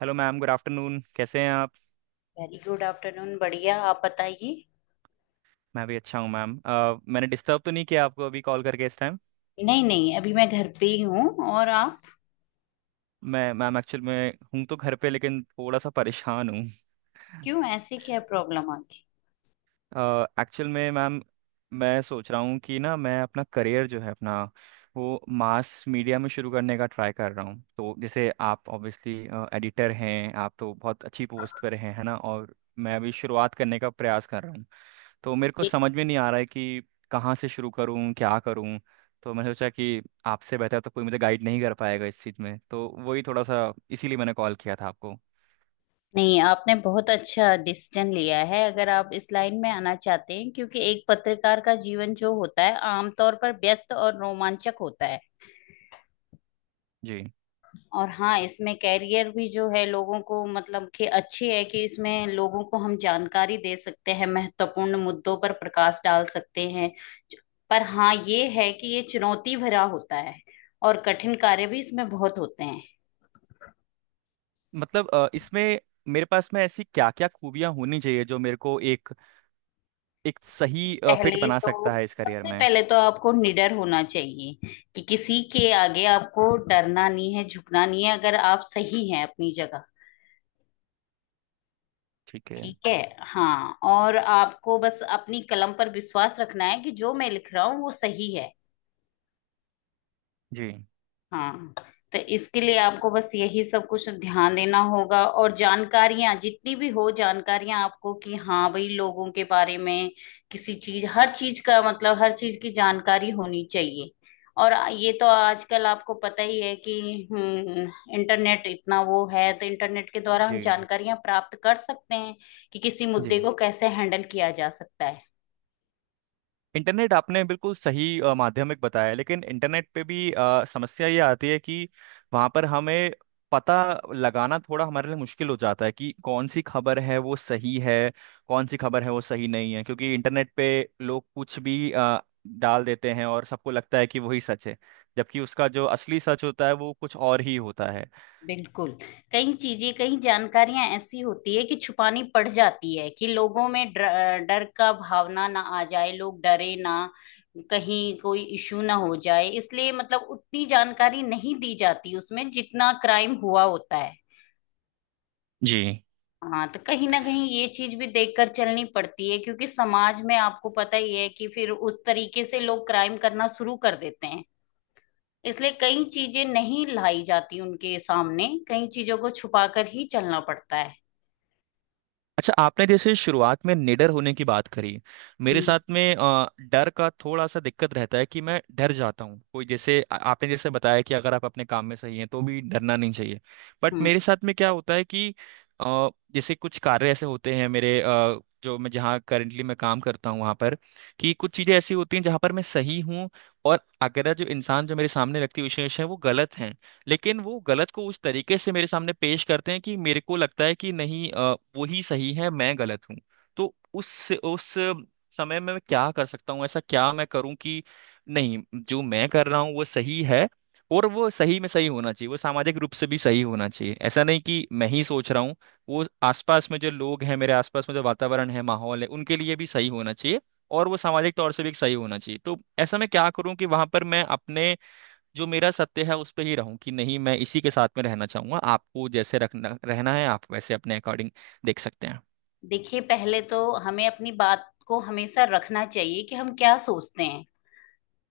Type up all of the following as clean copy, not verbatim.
Hello ma'am, good afternoon. कैसे हैं आप? Very good afternoon. बढ़िया, आप बताइए। मैं भी अच्छा हूँ मैम। मैंने डिस्टर्ब तो नहीं किया आपको अभी कॉल करके इस टाइम? नहीं नहीं, अभी मैं घर पे ही हूँ। और आप? मैं मैम एक्चुअल में हूँ तो घर पे, लेकिन थोड़ा सा परेशान हूँ। क्यों, ऐसे क्या प्रॉब्लम आ गई? एक्चुअल में मैम, मैं सोच रहा हूँ कि ना, मैं अपना करियर जो है अपना, वो मास मीडिया में शुरू करने का ट्राई कर रहा हूँ। तो जैसे आप ऑब्वियसली एडिटर हैं, आप तो बहुत अच्छी पोस्ट पर हैं, है ना, और मैं अभी शुरुआत करने का प्रयास कर रहा हूँ। तो मेरे को ये समझ में नहीं आ रहा है कि कहाँ से शुरू करूँ, क्या करूँ। तो मैंने सोचा कि आपसे बेहतर तो कोई मुझे गाइड नहीं कर पाएगा इस चीज़ में, तो वही थोड़ा सा इसीलिए मैंने कॉल किया था आपको। नहीं, आपने बहुत अच्छा डिसीजन लिया है अगर आप इस लाइन में आना चाहते हैं, क्योंकि एक पत्रकार का जीवन जो होता है आमतौर पर व्यस्त और रोमांचक होता है। जी। और हाँ, इसमें कैरियर भी जो है, लोगों को मतलब कि अच्छी है कि इसमें लोगों को हम जानकारी दे सकते हैं, महत्वपूर्ण मुद्दों पर प्रकाश डाल सकते हैं। पर हाँ, ये है कि ये चुनौती भरा होता है और कठिन कार्य भी इसमें बहुत होते हैं। मतलब इसमें मेरे पास में ऐसी क्या क्या खूबियाँ होनी चाहिए जो मेरे को एक, एक सही सबसे फिट पहले बना तो सकता है इस करियर सबसे में? पहले तो आपको निडर होना चाहिए, कि किसी के आगे आपको डरना नहीं है, झुकना नहीं है, अगर आप सही हैं अपनी जगह। ठीक है। ठीक है हाँ, और आपको बस अपनी कलम पर विश्वास रखना है कि जो मैं लिख रहा हूँ वो सही है। जी हाँ, तो इसके लिए आपको बस यही सब कुछ ध्यान देना होगा, और जानकारियां जितनी भी हो जानकारियां आपको, कि हाँ भाई लोगों के बारे में किसी चीज हर चीज का मतलब हर चीज की जानकारी होनी चाहिए। और ये तो आजकल आपको पता ही है कि हम्म इंटरनेट इतना वो है, तो इंटरनेट के द्वारा हम जी जानकारियां प्राप्त कर सकते हैं कि किसी मुद्दे जी। को कैसे हैंडल किया जा सकता है। इंटरनेट आपने बिल्कुल सही माध्यमिक बताया, लेकिन इंटरनेट पे भी समस्या ये आती है कि वहाँ पर हमें पता लगाना थोड़ा हमारे लिए मुश्किल हो जाता है कि कौन सी खबर है वो सही है, कौन सी खबर है वो सही नहीं है। क्योंकि इंटरनेट पे लोग कुछ भी डाल देते हैं और सबको लगता है कि वही सच है, जबकि उसका जो असली सच होता है वो कुछ और ही होता है। बिल्कुल। कई चीजें कई जानकारियां ऐसी होती है कि छुपानी पड़ जाती है, कि लोगों में डर का भावना ना आ जाए, लोग डरे ना, कहीं कोई इशू ना हो जाए, इसलिए मतलब उतनी जानकारी नहीं दी जाती उसमें जितना क्राइम हुआ होता है। जी। हाँ, तो कहीं ना कहीं ये चीज भी देखकर चलनी पड़ती है, क्योंकि समाज में आपको पता ही है कि फिर उस तरीके से लोग क्राइम करना शुरू कर देते हैं। इसलिए कई चीजें नहीं लाई जाती उनके सामने, कई चीजों को छुपा कर ही चलना पड़ता है। अच्छा, आपने जैसे शुरुआत में निडर होने की बात करी। मेरे हम्म। साथ में डर का थोड़ा सा दिक्कत रहता है कि मैं डर जाता हूँ कोई जैसे आपने जैसे बताया कि अगर आप अपने काम में सही हैं तो भी डरना नहीं चाहिए, बट हम्म। मेरे साथ में क्या होता है कि अ, जैसे कुछ कार्य ऐसे होते हैं मेरे जो मैं जहाँ करंटली मैं काम करता हूँ वहाँ पर, कि कुछ चीज़ें ऐसी होती हैं जहाँ पर मैं सही हूँ, और अगर जो इंसान जो मेरे सामने व्यक्ति विशेष है वो गलत है, लेकिन वो गलत को उस तरीके से मेरे सामने पेश करते हैं कि मेरे को लगता है कि नहीं, वो ही सही है, मैं गलत हूँ। तो उस समय में मैं क्या कर सकता हूँ, ऐसा क्या मैं करूँ कि नहीं, जो मैं कर रहा हूँ वो सही है, और वो सही में सही होना चाहिए, वो सामाजिक रूप से भी सही होना चाहिए। ऐसा नहीं कि मैं ही सोच रहा हूँ, वो आसपास में जो लोग हैं, मेरे आसपास में जो वातावरण है, माहौल है, उनके लिए भी सही होना चाहिए, और वो सामाजिक तौर से भी सही होना चाहिए। तो ऐसा मैं क्या करूँ कि वहां पर मैं अपने जो मेरा सत्य है उस पे ही रहूं कि नहीं, मैं इसी के साथ में रहना चाहूंगा, आपको जैसे रखना रहना है आप वैसे अपने अकॉर्डिंग देख सकते हैं। देखिए, पहले तो हमें अपनी बात को हमेशा रखना चाहिए कि हम क्या सोचते हैं।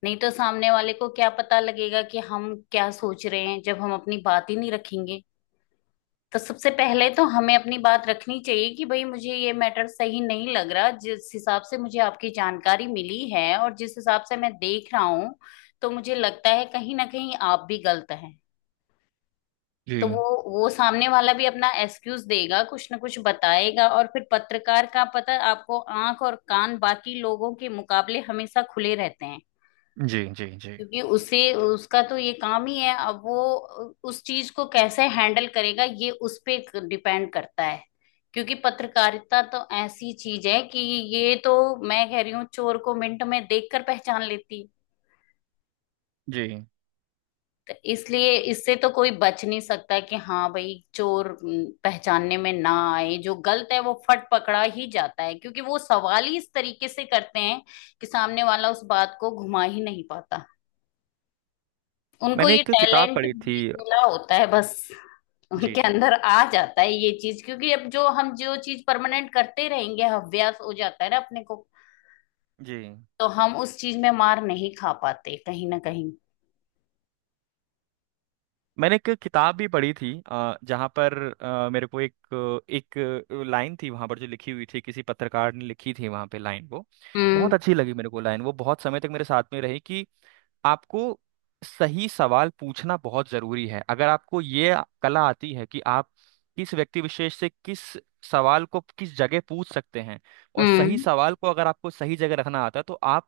नहीं तो सामने वाले को क्या पता लगेगा कि हम क्या सोच रहे हैं, जब हम अपनी बात ही नहीं रखेंगे। तो सबसे पहले तो हमें अपनी बात रखनी चाहिए, कि भाई मुझे ये मैटर सही नहीं लग रहा, जिस हिसाब से मुझे आपकी जानकारी मिली है और जिस हिसाब से मैं देख रहा हूँ, तो मुझे लगता है कहीं ना कहीं आप भी गलत हैं। तो जी वो वो सामने वाला भी अपना एक्सक्यूज देगा, कुछ ना कुछ बताएगा। और फिर पत्रकार का पता है आपको, आंख और कान बाकी लोगों के मुकाबले हमेशा खुले रहते हैं, जी। जी जी क्योंकि उसे उसका तो ये काम ही है। अब वो उस चीज को कैसे हैंडल करेगा ये उस पे डिपेंड करता है, क्योंकि पत्रकारिता तो ऐसी चीज है कि ये तो, मैं कह रही हूँ, चोर को मिनट में देखकर पहचान लेती है। जी। तो इसलिए इससे तो कोई बच नहीं सकता, कि हाँ भाई चोर पहचानने में ना आए, जो गलत है वो फट पकड़ा ही जाता है, क्योंकि वो सवाल ही इस तरीके से करते हैं कि सामने वाला उस बात को घुमा ही नहीं पाता। उनको मैंने ये एक किताब टैलेंट पढ़ी थी। मिला होता है, बस जी उनके जी अंदर आ जाता है ये चीज, क्योंकि अब जो हम जो चीज परमानेंट करते रहेंगे अभ्यास हो जाता है ना अपने को। जी। तो हम उस चीज में मार नहीं खा पाते कहीं ना कहीं। मैंने एक किताब भी पढ़ी थी जहाँ पर मेरे को एक, एक लाइन थी वहाँ पर जो लिखी हुई थी, किसी पत्रकार ने लिखी थी वहाँ पे। लाइन वो हम्म। बहुत अच्छी लगी मेरे को, लाइन वो बहुत समय तक मेरे साथ में रही कि आपको सही सवाल पूछना बहुत जरूरी है। अगर आपको ये कला आती है कि आप किस व्यक्ति विशेष से किस सवाल को किस जगह पूछ सकते हैं, और सही हम्म। सवाल को अगर आपको सही जगह रखना आता है, तो आप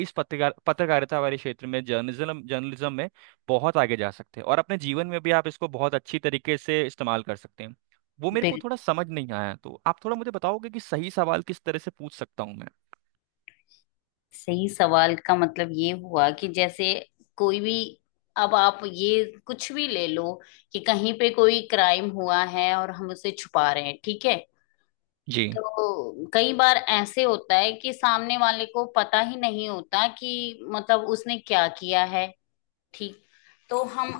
इस पत्रकार पत्रकारिता वाले क्षेत्र में, जर्नलिज्म जर्नलिज्म में बहुत आगे जा सकते हैं, और अपने जीवन में भी आप इसको बहुत अच्छी तरीके से इस्तेमाल कर सकते हैं। वो मेरे को थोड़ा समझ नहीं आया, तो आप थोड़ा मुझे बताओगे कि सही सवाल किस तरह से पूछ सकता हूँ मैं? सही सवाल का मतलब ये हुआ कि जैसे कोई भी, अब आप ये कुछ भी ले लो, कि कहीं पे कोई क्राइम हुआ है और हम उसे छुपा रहे हैं, ठीक है। जी। तो कई बार ऐसे होता है कि सामने वाले को पता ही नहीं होता कि मतलब उसने क्या किया है, ठीक। तो हम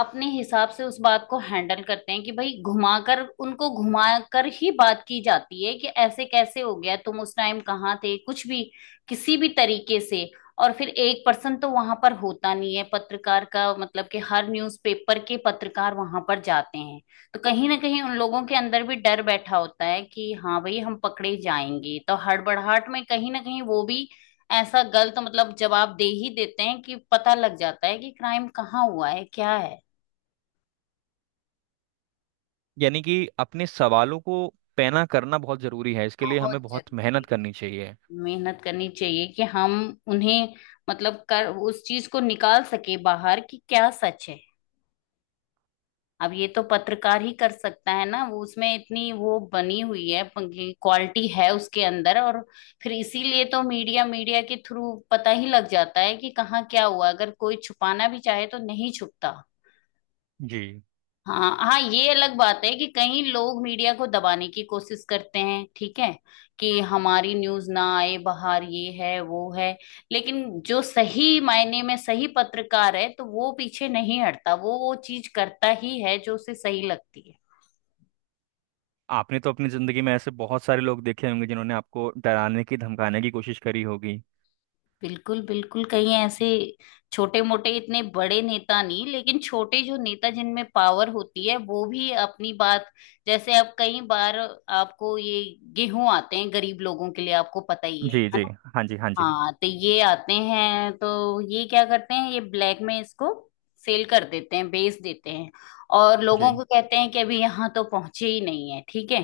अपने हिसाब से उस बात को हैंडल करते हैं, कि भाई घुमाकर उनको घुमाकर ही बात की जाती है, कि ऐसे कैसे हो गया, तुम उस टाइम कहाँ थे, कुछ भी, किसी भी तरीके से। और फिर एक पर्सन तो वहां पर होता नहीं है पत्रकार का, मतलब कि हर न्यूज़पेपर के पत्रकार वहां पर जाते हैं। तो कहीं ना कहीं उन लोगों के अंदर भी डर बैठा होता है कि हाँ भाई हम पकड़े जाएंगे, तो हड़बड़ाहट में कहीं ना कहीं वो भी ऐसा गलत, मतलब जवाब दे ही देते हैं कि पता लग जाता है कि क्राइम कहाँ हुआ है क्या है। यानी कि अपने सवालों को पैना करना बहुत जरूरी है, इसके लिए बहुत हमें बहुत जरूरी मेहनत करनी चाहिए। है, मेहनत करनी चाहिए, कि हम उन्हें मतलब कर उस चीज को निकाल सके बाहर कि क्या सच है। अब ये तो पत्रकार ही कर सकता है ना, वो उसमें इतनी वो बनी हुई है, क्वालिटी है उसके अंदर। और फिर इसीलिए तो मीडिया मीडिया के थ्रू पता ही लग जाता है कि कहाँ क्या हुआ, अगर कोई छुपाना भी चाहे तो नहीं छुपता। जी। हाँ हाँ, ये अलग बात है कि कई लोग मीडिया को दबाने की कोशिश करते हैं, ठीक है, कि हमारी न्यूज ना आए बाहर, ये है वो है। लेकिन जो सही मायने में सही पत्रकार है तो वो पीछे नहीं हटता, वो चीज करता ही है जो उसे सही लगती है। आपने तो अपनी जिंदगी में ऐसे बहुत सारे लोग देखे होंगे जिन्होंने आपको डराने की, धमकाने की कोशिश करी होगी। बिल्कुल बिल्कुल। कहीं ऐसे छोटे मोटे, इतने बड़े नेता नहीं लेकिन छोटे जो नेता जिनमें पावर होती है वो भी अपनी बात। जैसे अब कई बार, आपको ये गेहूं आते हैं गरीब लोगों के लिए, आपको पता ही है जी है। जी। हाँ जी, हाँ जी। हाँ, तो ये आते हैं, तो ये क्या करते हैं, ये ब्लैक में इसको सेल कर देते हैं, बेच देते हैं, और लोगों जी को कहते हैं कि अभी यहाँ तो पहुंचे ही नहीं है, ठीक है।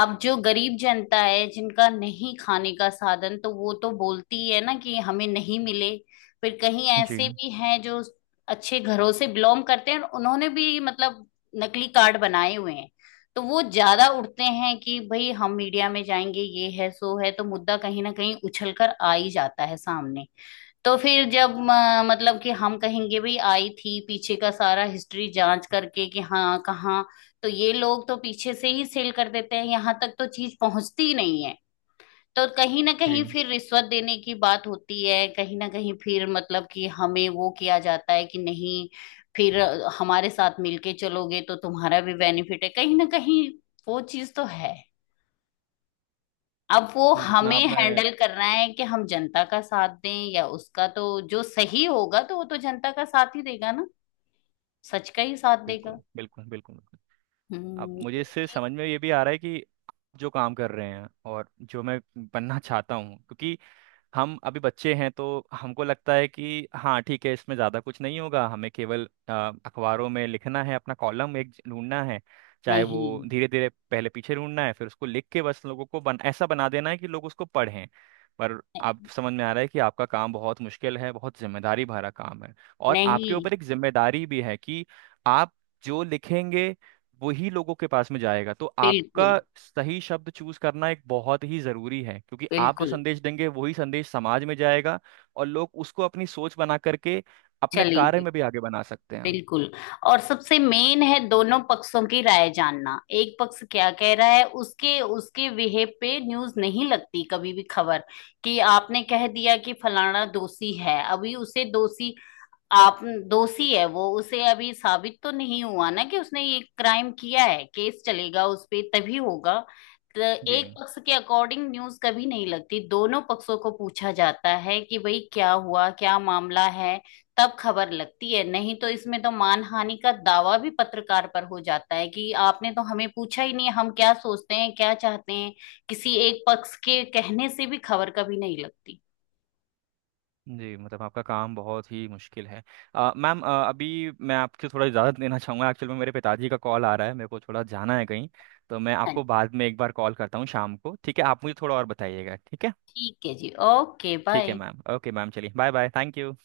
अब जो गरीब जनता है जिनका नहीं खाने का साधन, तो वो तो बोलती है ना कि हमें नहीं मिले। फिर कहीं जी। ऐसे भी हैं जो अच्छे घरों से बिलोंग करते हैं और उन्होंने भी, मतलब, नकली कार्ड बनाए हुए हैं, तो वो ज्यादा उठते हैं कि भाई हम मीडिया में जाएंगे ये है सो है, तो मुद्दा कहीं ना कहीं उछल कर आ ही जाता है सामने। तो फिर जब मतलब कि हम कहेंगे भाई आई थी, पीछे का सारा हिस्ट्री जांच करके कि हाँ कहाँ, तो ये लोग तो पीछे से ही सेल कर देते हैं, यहाँ तक तो चीज पहुंचती ही नहीं है। तो कहीं ना कहीं जी फिर रिश्वत देने की बात होती है, कहीं ना कहीं फिर मतलब कि हमें वो किया जाता है कि नहीं, फिर हमारे साथ मिलके चलोगे तो तुम्हारा भी बेनिफिट है कहीं ना कहीं, वो चीज तो है। अब वो जितना हमें आपने। हैंडल करना है कि हम जनता का साथ दें या उसका, तो जो सही होगा तो वो तो जनता का साथ ही देगा ना, सच का ही साथ देगा। बिल्कुल बिल्कुल बिल्कुल बिल्कुल। अब हम्म। मुझे इससे समझ में ये भी आ रहा है कि आप जो काम कर रहे हैं और जो मैं बनना चाहता हूँ, क्योंकि हम अभी बच्चे हैं, तो हमको लगता है कि हाँ ठीक है, इसमें ज़्यादा कुछ नहीं होगा, हमें केवल अखबारों में लिखना है, अपना कॉलम एक ढूंढना है, चाहे वो नहीं धीरे धीरे पहले पीछे ढूंढना है, फिर उसको लिख के बस लोगों को बन ऐसा बना देना है कि लोग उसको पढ़ें। पर आप नहीं समझ में आ रहा है कि आपका काम बहुत मुश्किल है, बहुत जिम्मेदारी भरा काम है, और आपके नहीं। ऊपर एक जिम्मेदारी भी है कि आप जो लिखेंगे वही लोगों के पास में जाएगा। तो आपका बिल्कुल सही शब्द चूज करना एक बहुत ही जरूरी है, क्योंकि आप जो बिल्कुल। संदेश देंगे वही संदेश समाज में जाएगा, और लोग उसको अपनी सोच बना करके अपने कार्य चलेंगे। में भी आगे बना सकते हैं। बिल्कुल। और सबसे मेन है दोनों पक्षों की राय जानना, एक पक्ष क्या कह रहा है उसके उसके बिहेव पे न्यूज नहीं लगती कभी भी, खबर कि आपने कह दिया कि फलाना दोषी है, अभी उसे दोषी, आप, दोषी है वो, उसे अभी साबित तो नहीं हुआ ना कि उसने ये क्राइम किया है, केस चलेगा उस पे तभी होगा। तो एक जी। पक्ष के अकॉर्डिंग न्यूज कभी नहीं लगती, दोनों पक्षों को पूछा जाता है कि भाई क्या हुआ क्या मामला है, तब खबर लगती है। नहीं तो इसमें तो मानहानि का दावा भी पत्रकार पर हो जाता है कि आपने तो हमें पूछा ही नहीं हम क्या सोचते हैं क्या चाहते हैं। किसी एक पक्ष के कहने से भी खबर कभी नहीं लगती। जी मतलब आपका काम बहुत ही मुश्किल है। मैम अभी मैं आपसे थोड़ा इजाज़त लेना चाहूँगा, एक्चुअल में मेरे पिताजी का कॉल आ रहा है, मेरे को थोड़ा जाना है कहीं। तो मैं हाँ, आपको बाद में एक बार कॉल करता हूँ शाम को, ठीक है? आप मुझे थोड़ा और बताइएगा, ठीक है? ठीक है जी, ओके ठीक है बाय। मैम, ओके मैम, चलिए, बाय बाय, थैंक यू।